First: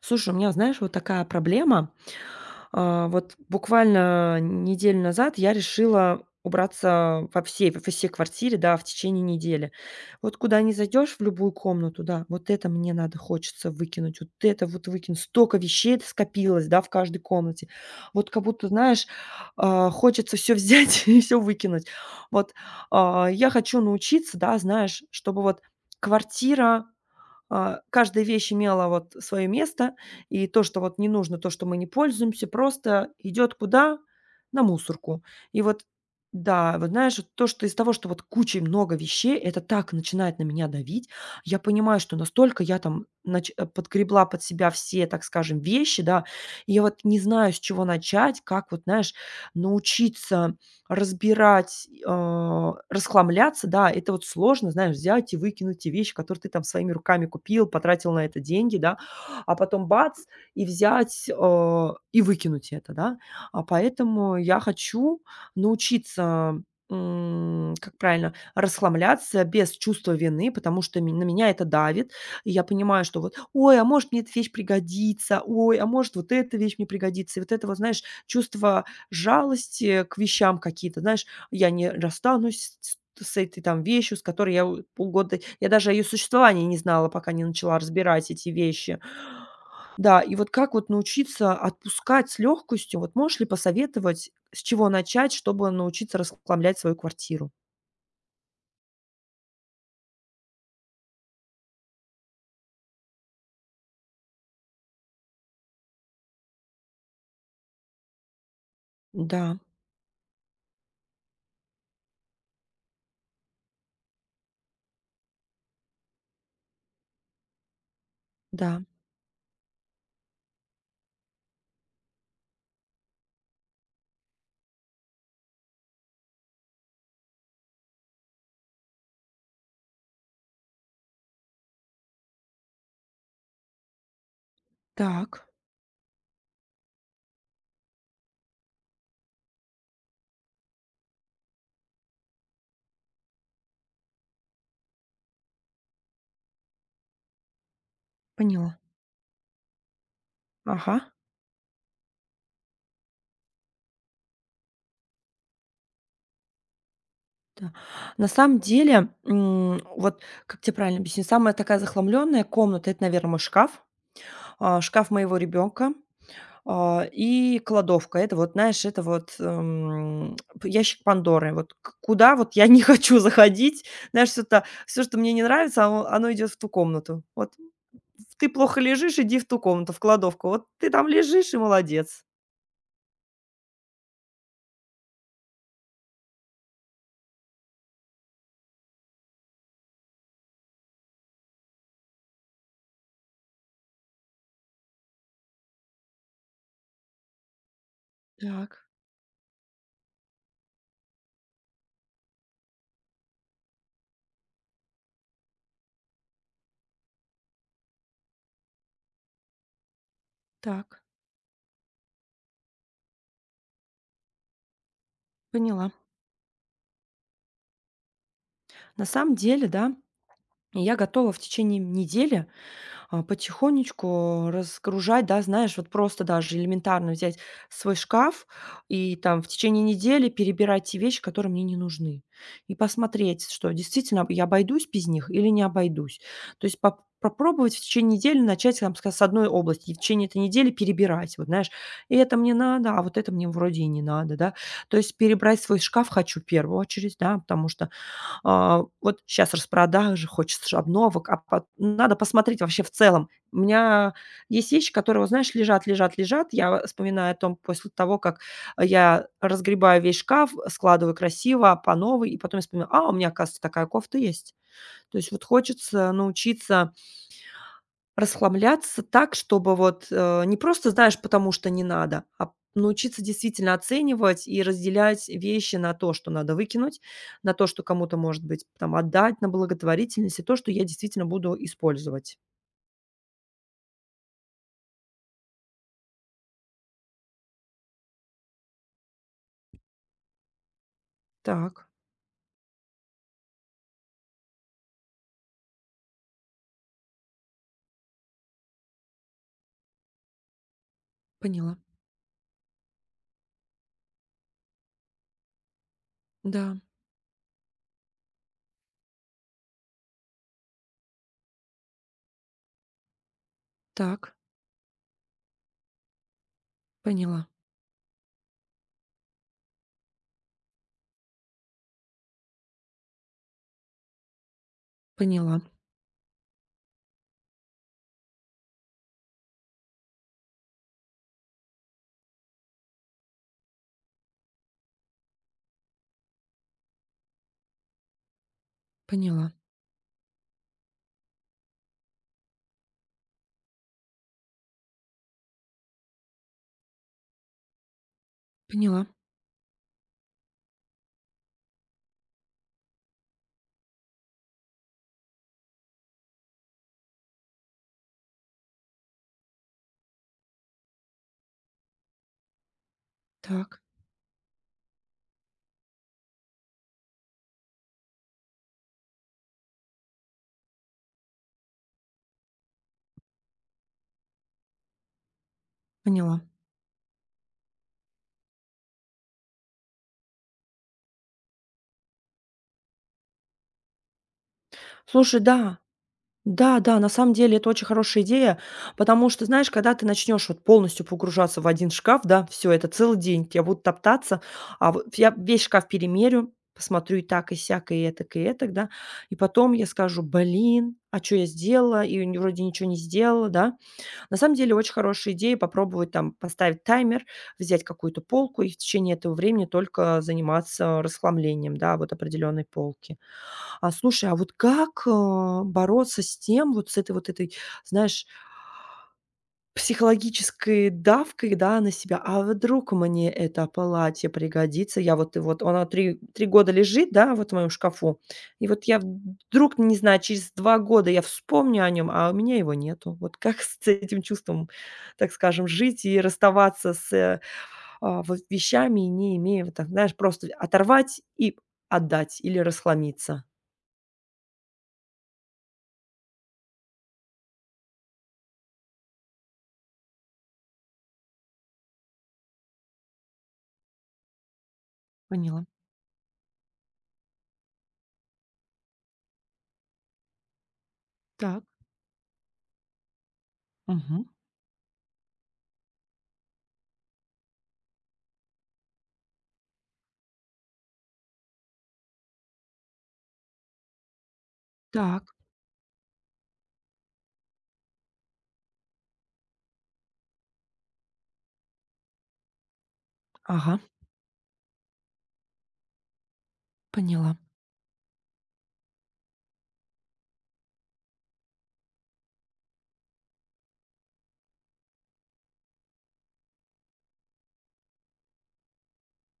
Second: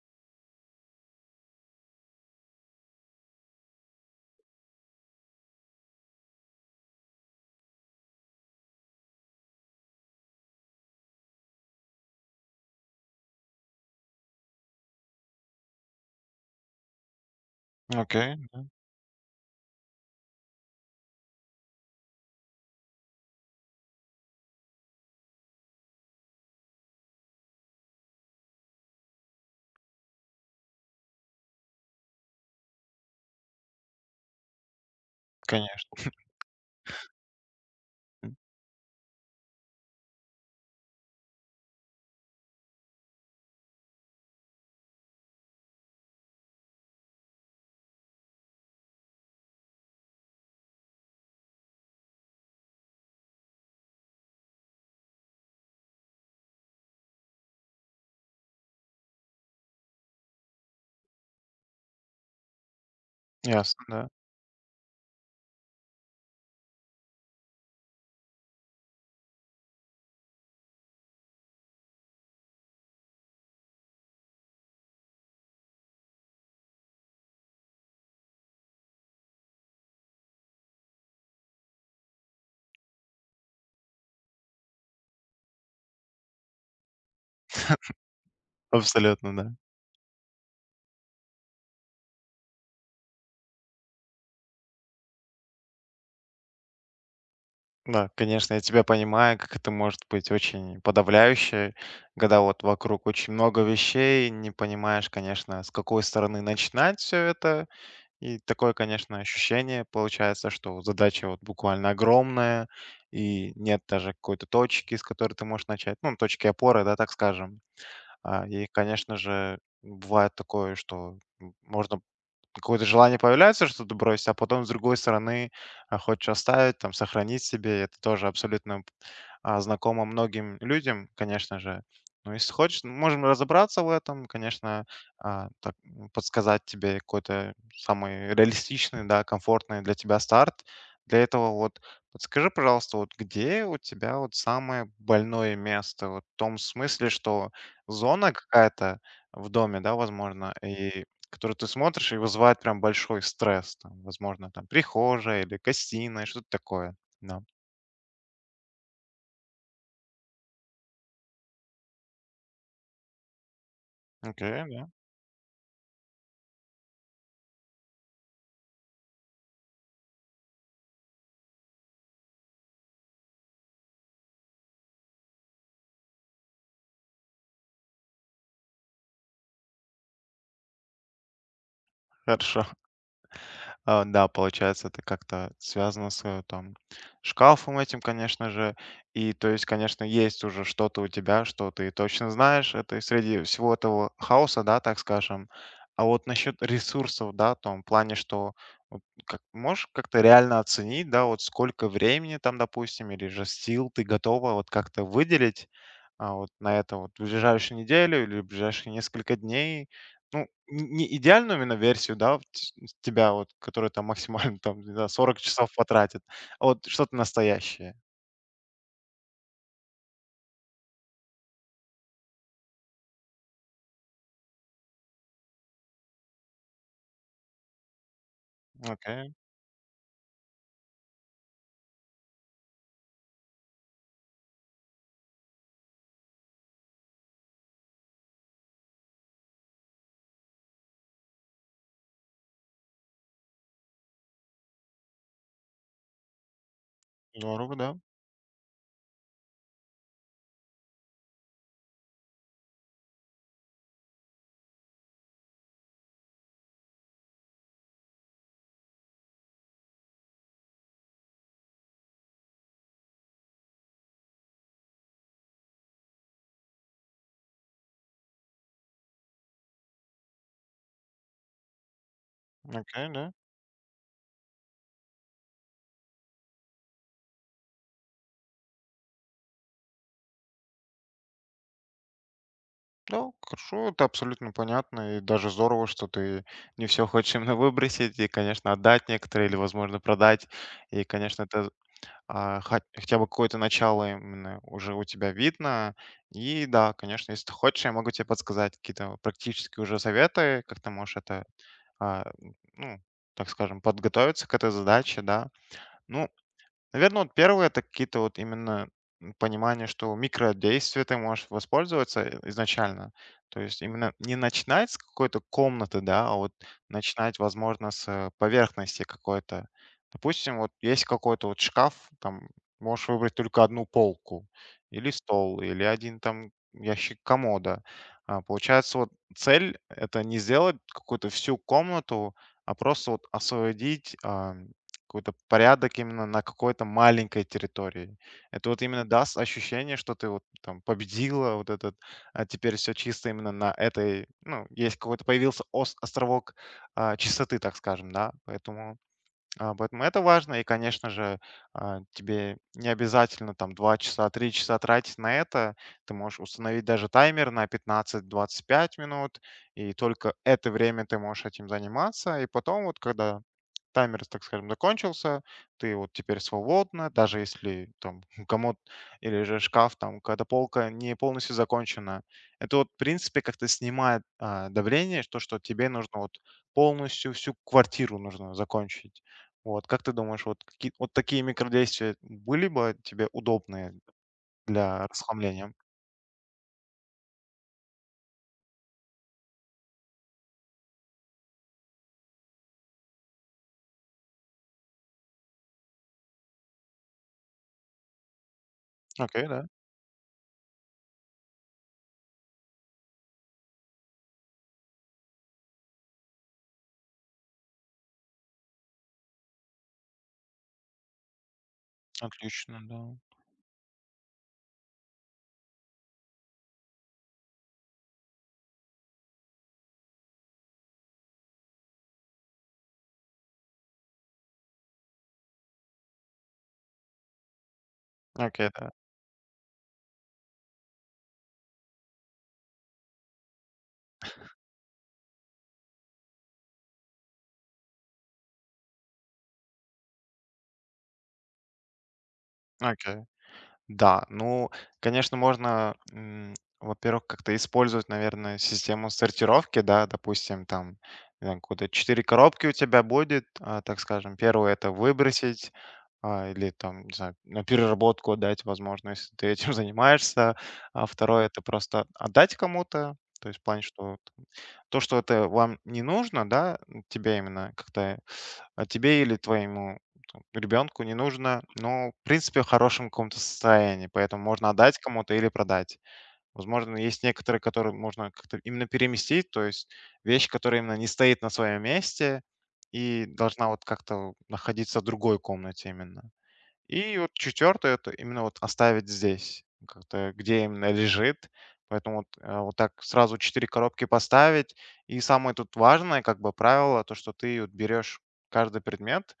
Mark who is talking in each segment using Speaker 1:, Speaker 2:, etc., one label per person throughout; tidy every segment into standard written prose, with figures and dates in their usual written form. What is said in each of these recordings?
Speaker 1: Слушай, у меня, знаешь, вот такая проблема. Вот буквально неделю назад я решила убраться во всей квартире, да, в течение недели. Вот куда не зайдешь, в любую комнату, да, вот это мне надо, хочется выкинуть, вот это вот выкинуть. Столько вещей скопилось, да, в каждой комнате. Вот как
Speaker 2: Окей,
Speaker 1: будто, знаешь, хочется все взять и все выкинуть. Вот я хочу научиться, да, знаешь, чтобы вот квартира каждая вещь имела вот свое место, и то, что вот не нужно, то, что мы не пользуемся, просто идет куда? На мусорку. И вот,
Speaker 2: конечно.
Speaker 1: да, вот знаешь, вот то, что из того, что вот кучей много вещей, это так начинает на меня давить. Я понимаю, что настолько я там подгребла под себя все, так скажем, вещи, да, и я вот не знаю, с чего начать, как вот, знаешь, научиться разбирать, расхламляться, да, это вот сложно, знаешь, взять и выкинуть те вещи, которые ты там своими руками купил, потратил на это деньги, да, а потом бац, и взять, и выкинуть это, да. А
Speaker 2: Ясно, да.
Speaker 1: поэтому я хочу научиться, как правильно, расхламляться без чувства вины, потому что на меня это давит. И я понимаю, что вот, ой, а может мне эта вещь пригодится, ой, а может вот эта вещь мне пригодится. И вот это вот, знаешь, чувство жалости к вещам какие-то. Знаешь, я не расстанусь с этой там вещью, с которой я у полгода я даже о ее существовании не знала, пока не начала разбирать эти вещи.
Speaker 2: Абсолютно, да.
Speaker 1: Да, и вот как вот научиться отпускать с легкостью? Вот можешь ли посоветовать, с чего начать, чтобы научиться расхламлять свою квартиру?
Speaker 2: Да, конечно, я тебя понимаю, как это может быть очень подавляюще, когда вот вокруг очень много вещей, не понимаешь, конечно, с какой стороны начинать все это. И такое, конечно,
Speaker 1: Да,
Speaker 2: ощущение получается, что задача вот буквально огромная, и нет даже какой-то точки, с которой ты можешь начать. Ну, точки опоры, да, так скажем. И,
Speaker 1: да,
Speaker 2: конечно же, бывает такое, что можно какое-то желание появляется что-то бросить, а потом, с другой стороны, хочешь оставить, там, сохранить себе. Это тоже абсолютно, знакомо многим людям, конечно же. Ну если хочешь, ну, можем разобраться в этом, конечно,
Speaker 1: так,
Speaker 2: так, подсказать тебе какой-то самый реалистичный, да, комфортный для тебя старт. Для этого вот подскажи, пожалуйста, вот где у тебя вот самое больное место? Вот в том смысле, что зона
Speaker 1: поняла.
Speaker 2: какая-то в доме, да, возможно,
Speaker 1: Ага,
Speaker 2: и который ты смотришь и вызывает прям большой стресс, там, возможно, там прихожая или гостиная, что-то такое. Да.
Speaker 1: да. На самом деле, вот как тебе правильно объяснить, самая такая захламленная комната- это, наверное, мой шкаф,
Speaker 2: Окей, да,
Speaker 1: шкаф моего ребенка. И кладовка. Это вот, знаешь, это вот, п ящик Пандоры. Вот к куда вот я не хочу заходить. Знаешь, все та всё, что мне не нравится, оно идёт в ту комнату. Вот ты плохо лежишь, иди в ту комнату, в кладовку. Вот ты там лежишь и молодец.
Speaker 2: хорошо. Да, получается, это как-то связано с там шкафом этим, конечно же. И то есть, конечно, есть уже что-то у тебя, что ты точно знаешь. Это и среди всего этого хаоса, да, так скажем. А вот насчет ресурсов, да, в том плане, что
Speaker 1: Так,
Speaker 2: вот как, можешь как-то реально оценить, да, вот сколько времени там, допустим, или же сил ты готова вот как-то выделить вот на это вот в ближайшую неделю или в ближайшие несколько дней, ну,
Speaker 1: так,
Speaker 2: не идеальную именно версию, да, вот, тебя вот, который там максимально там, не знаю, 40 часов
Speaker 1: поняла.
Speaker 2: потратит, а вот что-то настоящее.
Speaker 1: На самом деле, да, я готова в течение недели потихонечку разгружать, да, знаешь, вот просто даже элементарно взять свой шкаф и
Speaker 2: Окей,
Speaker 1: там в течение недели перебирать те вещи, которые мне не нужны, и посмотреть, что действительно я обойдусь без них или не обойдусь. То есть попробовать в течение недели начать, там, с одной области, и в течение этой недели перебирать, вот знаешь, и это мне надо, а вот это мне вроде и не надо, да. То есть перебрать свой шкаф хочу в первую очередь, да, потому
Speaker 2: здорово,
Speaker 1: что
Speaker 2: да.
Speaker 1: вот щас распродажи, хочется же обновок, а пот ну, надо посмотреть вообще в целом. У меня есть вещи, которые, вот знаешь, лежат, лежат, лежат. Я вспоминаю о том после того, как я разгребаю весь шкаф, складываю красиво по новой, и потом я вспоминаю: "А, у меня, оказывается, такая кофта есть". То есть вот хочется научиться расхламляться так, чтобы вот, не просто, знаешь, потому что не надо, а
Speaker 2: Окей,
Speaker 1: научиться
Speaker 2: да.
Speaker 1: действительно оценивать и разделять вещи на то, что надо выкинуть, на то, что кому-то, может быть, там отдать, на благотворительность и то, что я действительно буду использовать.
Speaker 2: Да, хорошо, это абсолютно понятно, и даже здорово, что ты не все хочешь именно выбросить и, конечно, отдать некоторые или, возможно, продать. И, конечно, это,
Speaker 1: Так,
Speaker 2: а, хо хотя бы какое-то начало именно уже у тебя видно. И да, конечно, если ты хочешь, я могу тебе подсказать какие-то практические уже советы, как ты можешь это,
Speaker 1: поняла.
Speaker 2: а, ну, так скажем, подготовиться к этой задаче, да. Ну,
Speaker 1: Да,
Speaker 2: наверное, вот первое это какие-то вот именно понимание, что микродействия ты можешь воспользоваться изначально. То есть именно
Speaker 1: так,
Speaker 2: не начинать с какой-то комнаты, да, а вот начинать,
Speaker 1: поняла,
Speaker 2: возможно, с поверхности какой-то. Допустим, вот есть какой-то вот шкаф, там можешь выбрать только одну полку или стол,
Speaker 1: поняла,
Speaker 2: или один там ящик комода. Получается, вот цель это не сделать какую-то всю комнату, а просто вот освободить какой-то порядок именно на какой-то маленькой территории. Это вот именно даст
Speaker 1: поняла,
Speaker 2: ощущение, что ты вот там победила вот этот, а теперь все чисто именно на этой, ну, есть какой-то появился островок чистоты, так скажем, да, поэтому,
Speaker 1: поняла,
Speaker 2: поэтому это важно, и, конечно же, тебе не обязательно там 2 часа, 3 часа тратить на это, ты можешь установить даже таймер на 15-25 минут, и только это время ты можешь этим заниматься, и потом вот, когда
Speaker 1: так,
Speaker 2: таймер, так скажем, закончился, ты вот теперь свободна, даже если там комод или же шкаф, там, когда полка не полностью закончена. Это вот, в принципе, как-то снимает давление, что, тебе нужно вот
Speaker 1: поняла.
Speaker 2: полностью всю квартиру нужно закончить. Вот, как ты думаешь, вот, какие, вот такие микродействия были бы тебе удобные для
Speaker 1: Слушай,
Speaker 2: расхламления?
Speaker 1: да. Да, да, на самом деле это очень хорошая идея, потому что, знаешь, когда ты начнешь вот полностью погружаться в один шкаф, да, все это целый день, тебя будут топтаться, а вот я весь шкаф перемерю, посмотрю и так, и сяк, и этак, да. И
Speaker 2: Окей, да?
Speaker 1: потом я скажу: "Блин, а что я сделала? И вроде ничего не сделала", да. На самом деле очень хорошая идея попробовать там поставить таймер, взять какую-то полку и в течение этого времени только заниматься расхламлением, да, вот определенной
Speaker 2: Отлично, да.
Speaker 1: полки. А слушай, а вот как, бороться с тем, вот с этой, знаешь, психологической давкой, да, на себя. А вдруг мне это платье пригодится? Я вот и вот оно три года лежит, да, вот в моем шкафу. И
Speaker 2: Окей,
Speaker 1: вот
Speaker 2: да.
Speaker 1: я вдруг, не знаю, через 2 года я вспомню о нем, а у меня его нету. Вот как с этим чувством, так скажем, жить и расставаться с, вот вещами, не имея вот так, знаешь, просто оторвать и отдать или
Speaker 2: Окей.
Speaker 1: расхламиться.
Speaker 2: Да, ну, конечно, можно, во-первых, как-то использовать, наверное, систему сортировки, да, допустим, там, не знаю, какое-то четыре коробки у тебя будет, так скажем, первое это
Speaker 1: Поняла.
Speaker 2: выбросить, или там, не знаю, на переработку отдать, возможно, если ты этим занимаешься, а второе это
Speaker 1: Так.
Speaker 2: просто отдать кому-то, то есть в плане, что
Speaker 1: Мгм.
Speaker 2: то, что это вам не нужно, да, тебе именно как-то, а тебе или твоему там ребенку не нужно, ну, в принципе, в хорошем каком-то состоянии, поэтому можно отдать
Speaker 1: Так.
Speaker 2: кому-то или продать. Возможно, есть некоторые, которые можно как-то именно переместить, то есть вещь, которая именно не стоит на своем месте и должна
Speaker 1: Ага.
Speaker 2: вот как-то находиться в другой комнате именно. И вот
Speaker 1: Поняла.
Speaker 2: четвертое, это именно вот оставить здесь, как-то где именно лежит. Поэтому вот, вот так сразу четыре коробки поставить. И самое тут важное, как бы правило, то, что ты вот берешь каждый предмет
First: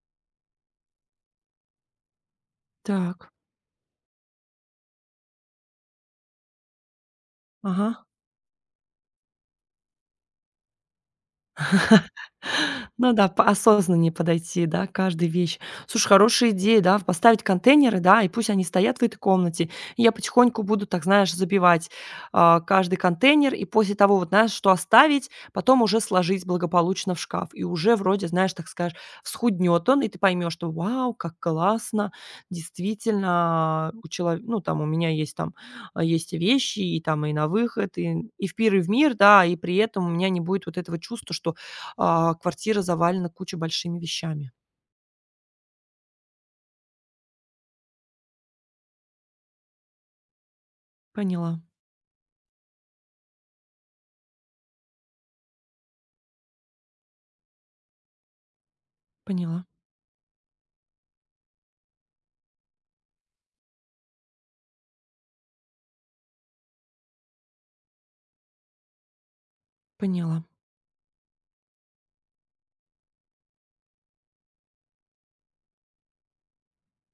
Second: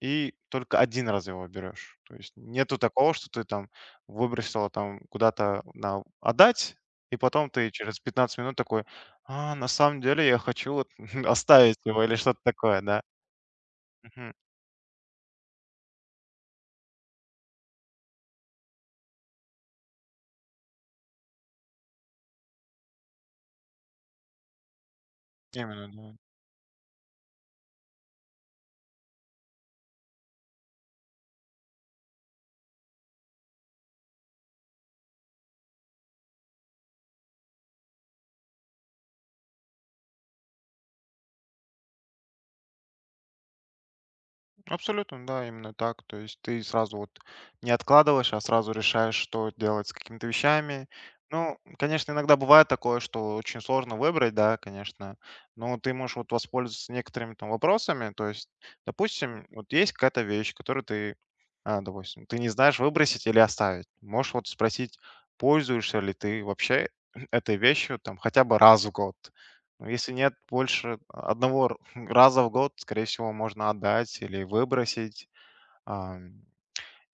Speaker 2: и только один раз его берешь. То есть нету такого, что
Speaker 1: Так.
Speaker 2: ты там выбросила там куда-то на отдать, и потом ты через
Speaker 1: Ага.
Speaker 2: 15 минут такой: "А, на самом деле я хочу вот оставить его", или что-то такое, да.
Speaker 1: Ну да, по осознаннее
Speaker 2: Мгм.
Speaker 1: подойти, да, к каждой вещи. Слушай, хорошая идея, да, поставить контейнеры, да, и пусть они стоят в этой комнате. И я потихоньку буду, так знаешь, забивать, каждый контейнер. И после того, вот знаешь, что оставить, потом
Speaker 2: Именно,
Speaker 1: уже
Speaker 2: да.
Speaker 1: сложить благополучно в шкаф. И уже вроде, знаешь, так скажешь, схуднет он, и ты поймешь, что вау, как классно, действительно, у человека, ну там у меня есть там, есть и вещи, и там и на выход, и в пир, и в мир, да, и при этом у меня не будет вот этого чувства, что квартира завалена кучей большими вещами.
Speaker 2: Абсолютно, да, именно так. То есть ты сразу вот не откладываешь, а сразу решаешь, что делать с какими-то вещами. Ну,
Speaker 1: Поняла,
Speaker 2: конечно, иногда бывает такое, что очень сложно выбрать, да, конечно, но ты можешь вот воспользоваться некоторыми там вопросами. То есть, допустим,
Speaker 1: поняла,
Speaker 2: вот есть какая-то вещь, которую ты, допустим, ты не знаешь выбросить или оставить. Можешь вот спросить, пользуешься ли ты вообще этой вещью там хотя бы 1 раз в год. Ну, если нет
Speaker 1: поняла,
Speaker 2: больше 1 раза в год, скорее всего, можно отдать или выбросить. Ам,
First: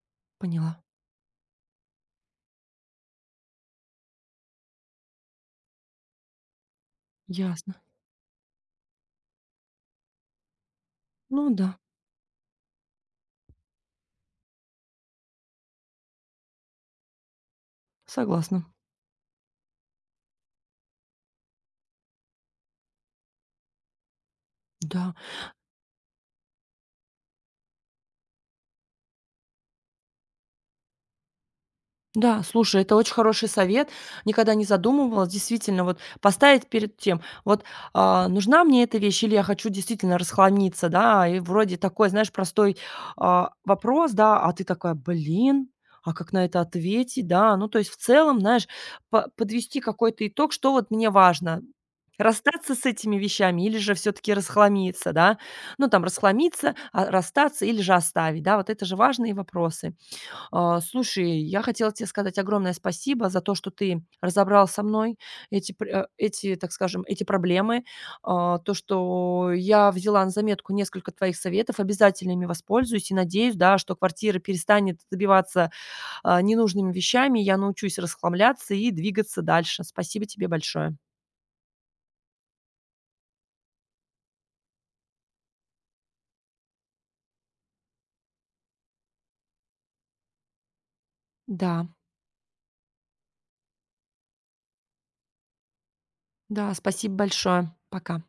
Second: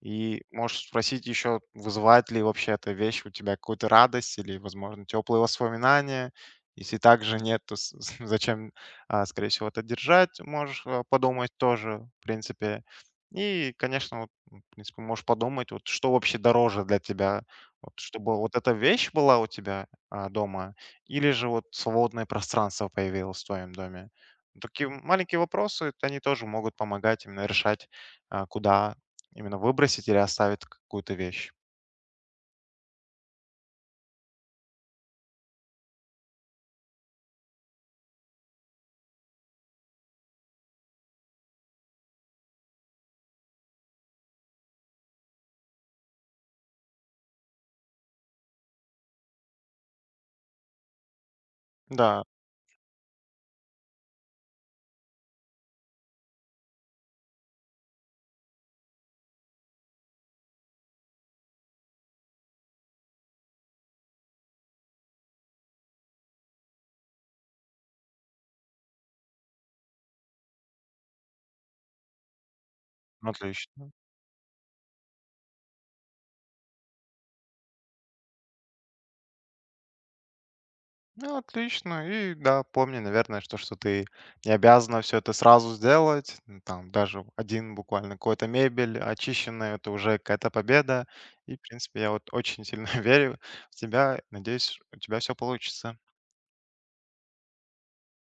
Speaker 2: и
Speaker 1: поняла.
Speaker 2: можешь спросить еще, вызывает ли вообще эта вещь у тебя какую-то радость или, возможно, теплые воспоминания. Если также нет,
Speaker 1: Ясно.
Speaker 2: то зачем, скорее всего, это держать, можешь
Speaker 1: Ну
Speaker 2: подумать
Speaker 1: да,
Speaker 2: тоже, в принципе. И, конечно, вот, в принципе, можешь подумать, вот что вообще дороже для тебя, вот, чтобы вот
Speaker 1: согласна.
Speaker 2: эта вещь была у тебя дома, или же вот свободное пространство появилось в твоем доме. Такие
Speaker 1: Да.
Speaker 2: маленькие вопросы, они тоже могут помогать именно решать, куда именно выбросить или оставить какую-то вещь.
Speaker 1: Да, слушай, это очень хороший совет. Никогда не задумывалась. Действительно, вот поставить перед тем, вот нужна мне эта вещь или я хочу действительно расхламиться, да, и вроде такой, знаешь, простой вопрос, да, а ты такая, блин, а как на это ответить, да, ну то есть в целом, знаешь, подвести какой-то итог, что вот мне важно,
Speaker 2: Да,
Speaker 1: расстаться с этими вещами или же все-таки расхламиться, да, ну там расхламиться, расстаться или же оставить, да, вот это же важные вопросы. Слушай, я хотела тебе сказать огромное спасибо за то, что ты разобрал со мной эти, так скажем, эти проблемы. То, что я взяла на заметку несколько твоих советов, обязательно ими воспользуюсь и
Speaker 2: ну,
Speaker 1: надеюсь, да,
Speaker 2: отлично.
Speaker 1: что квартира перестанет забиваться ненужными вещами, я научусь расхламляться и двигаться дальше. Спасибо тебе большое.
Speaker 2: Ну, отлично. И да, помни, наверное, что, ты не обязана все это сразу сделать. Ну, там даже один буквально какой-то мебель очищенная, это уже какая-то победа. И, в
Speaker 1: Да,
Speaker 2: принципе, я вот очень сильно верю в тебя. Надеюсь, у тебя все получится.
Speaker 1: да, спасибо большое. Пока.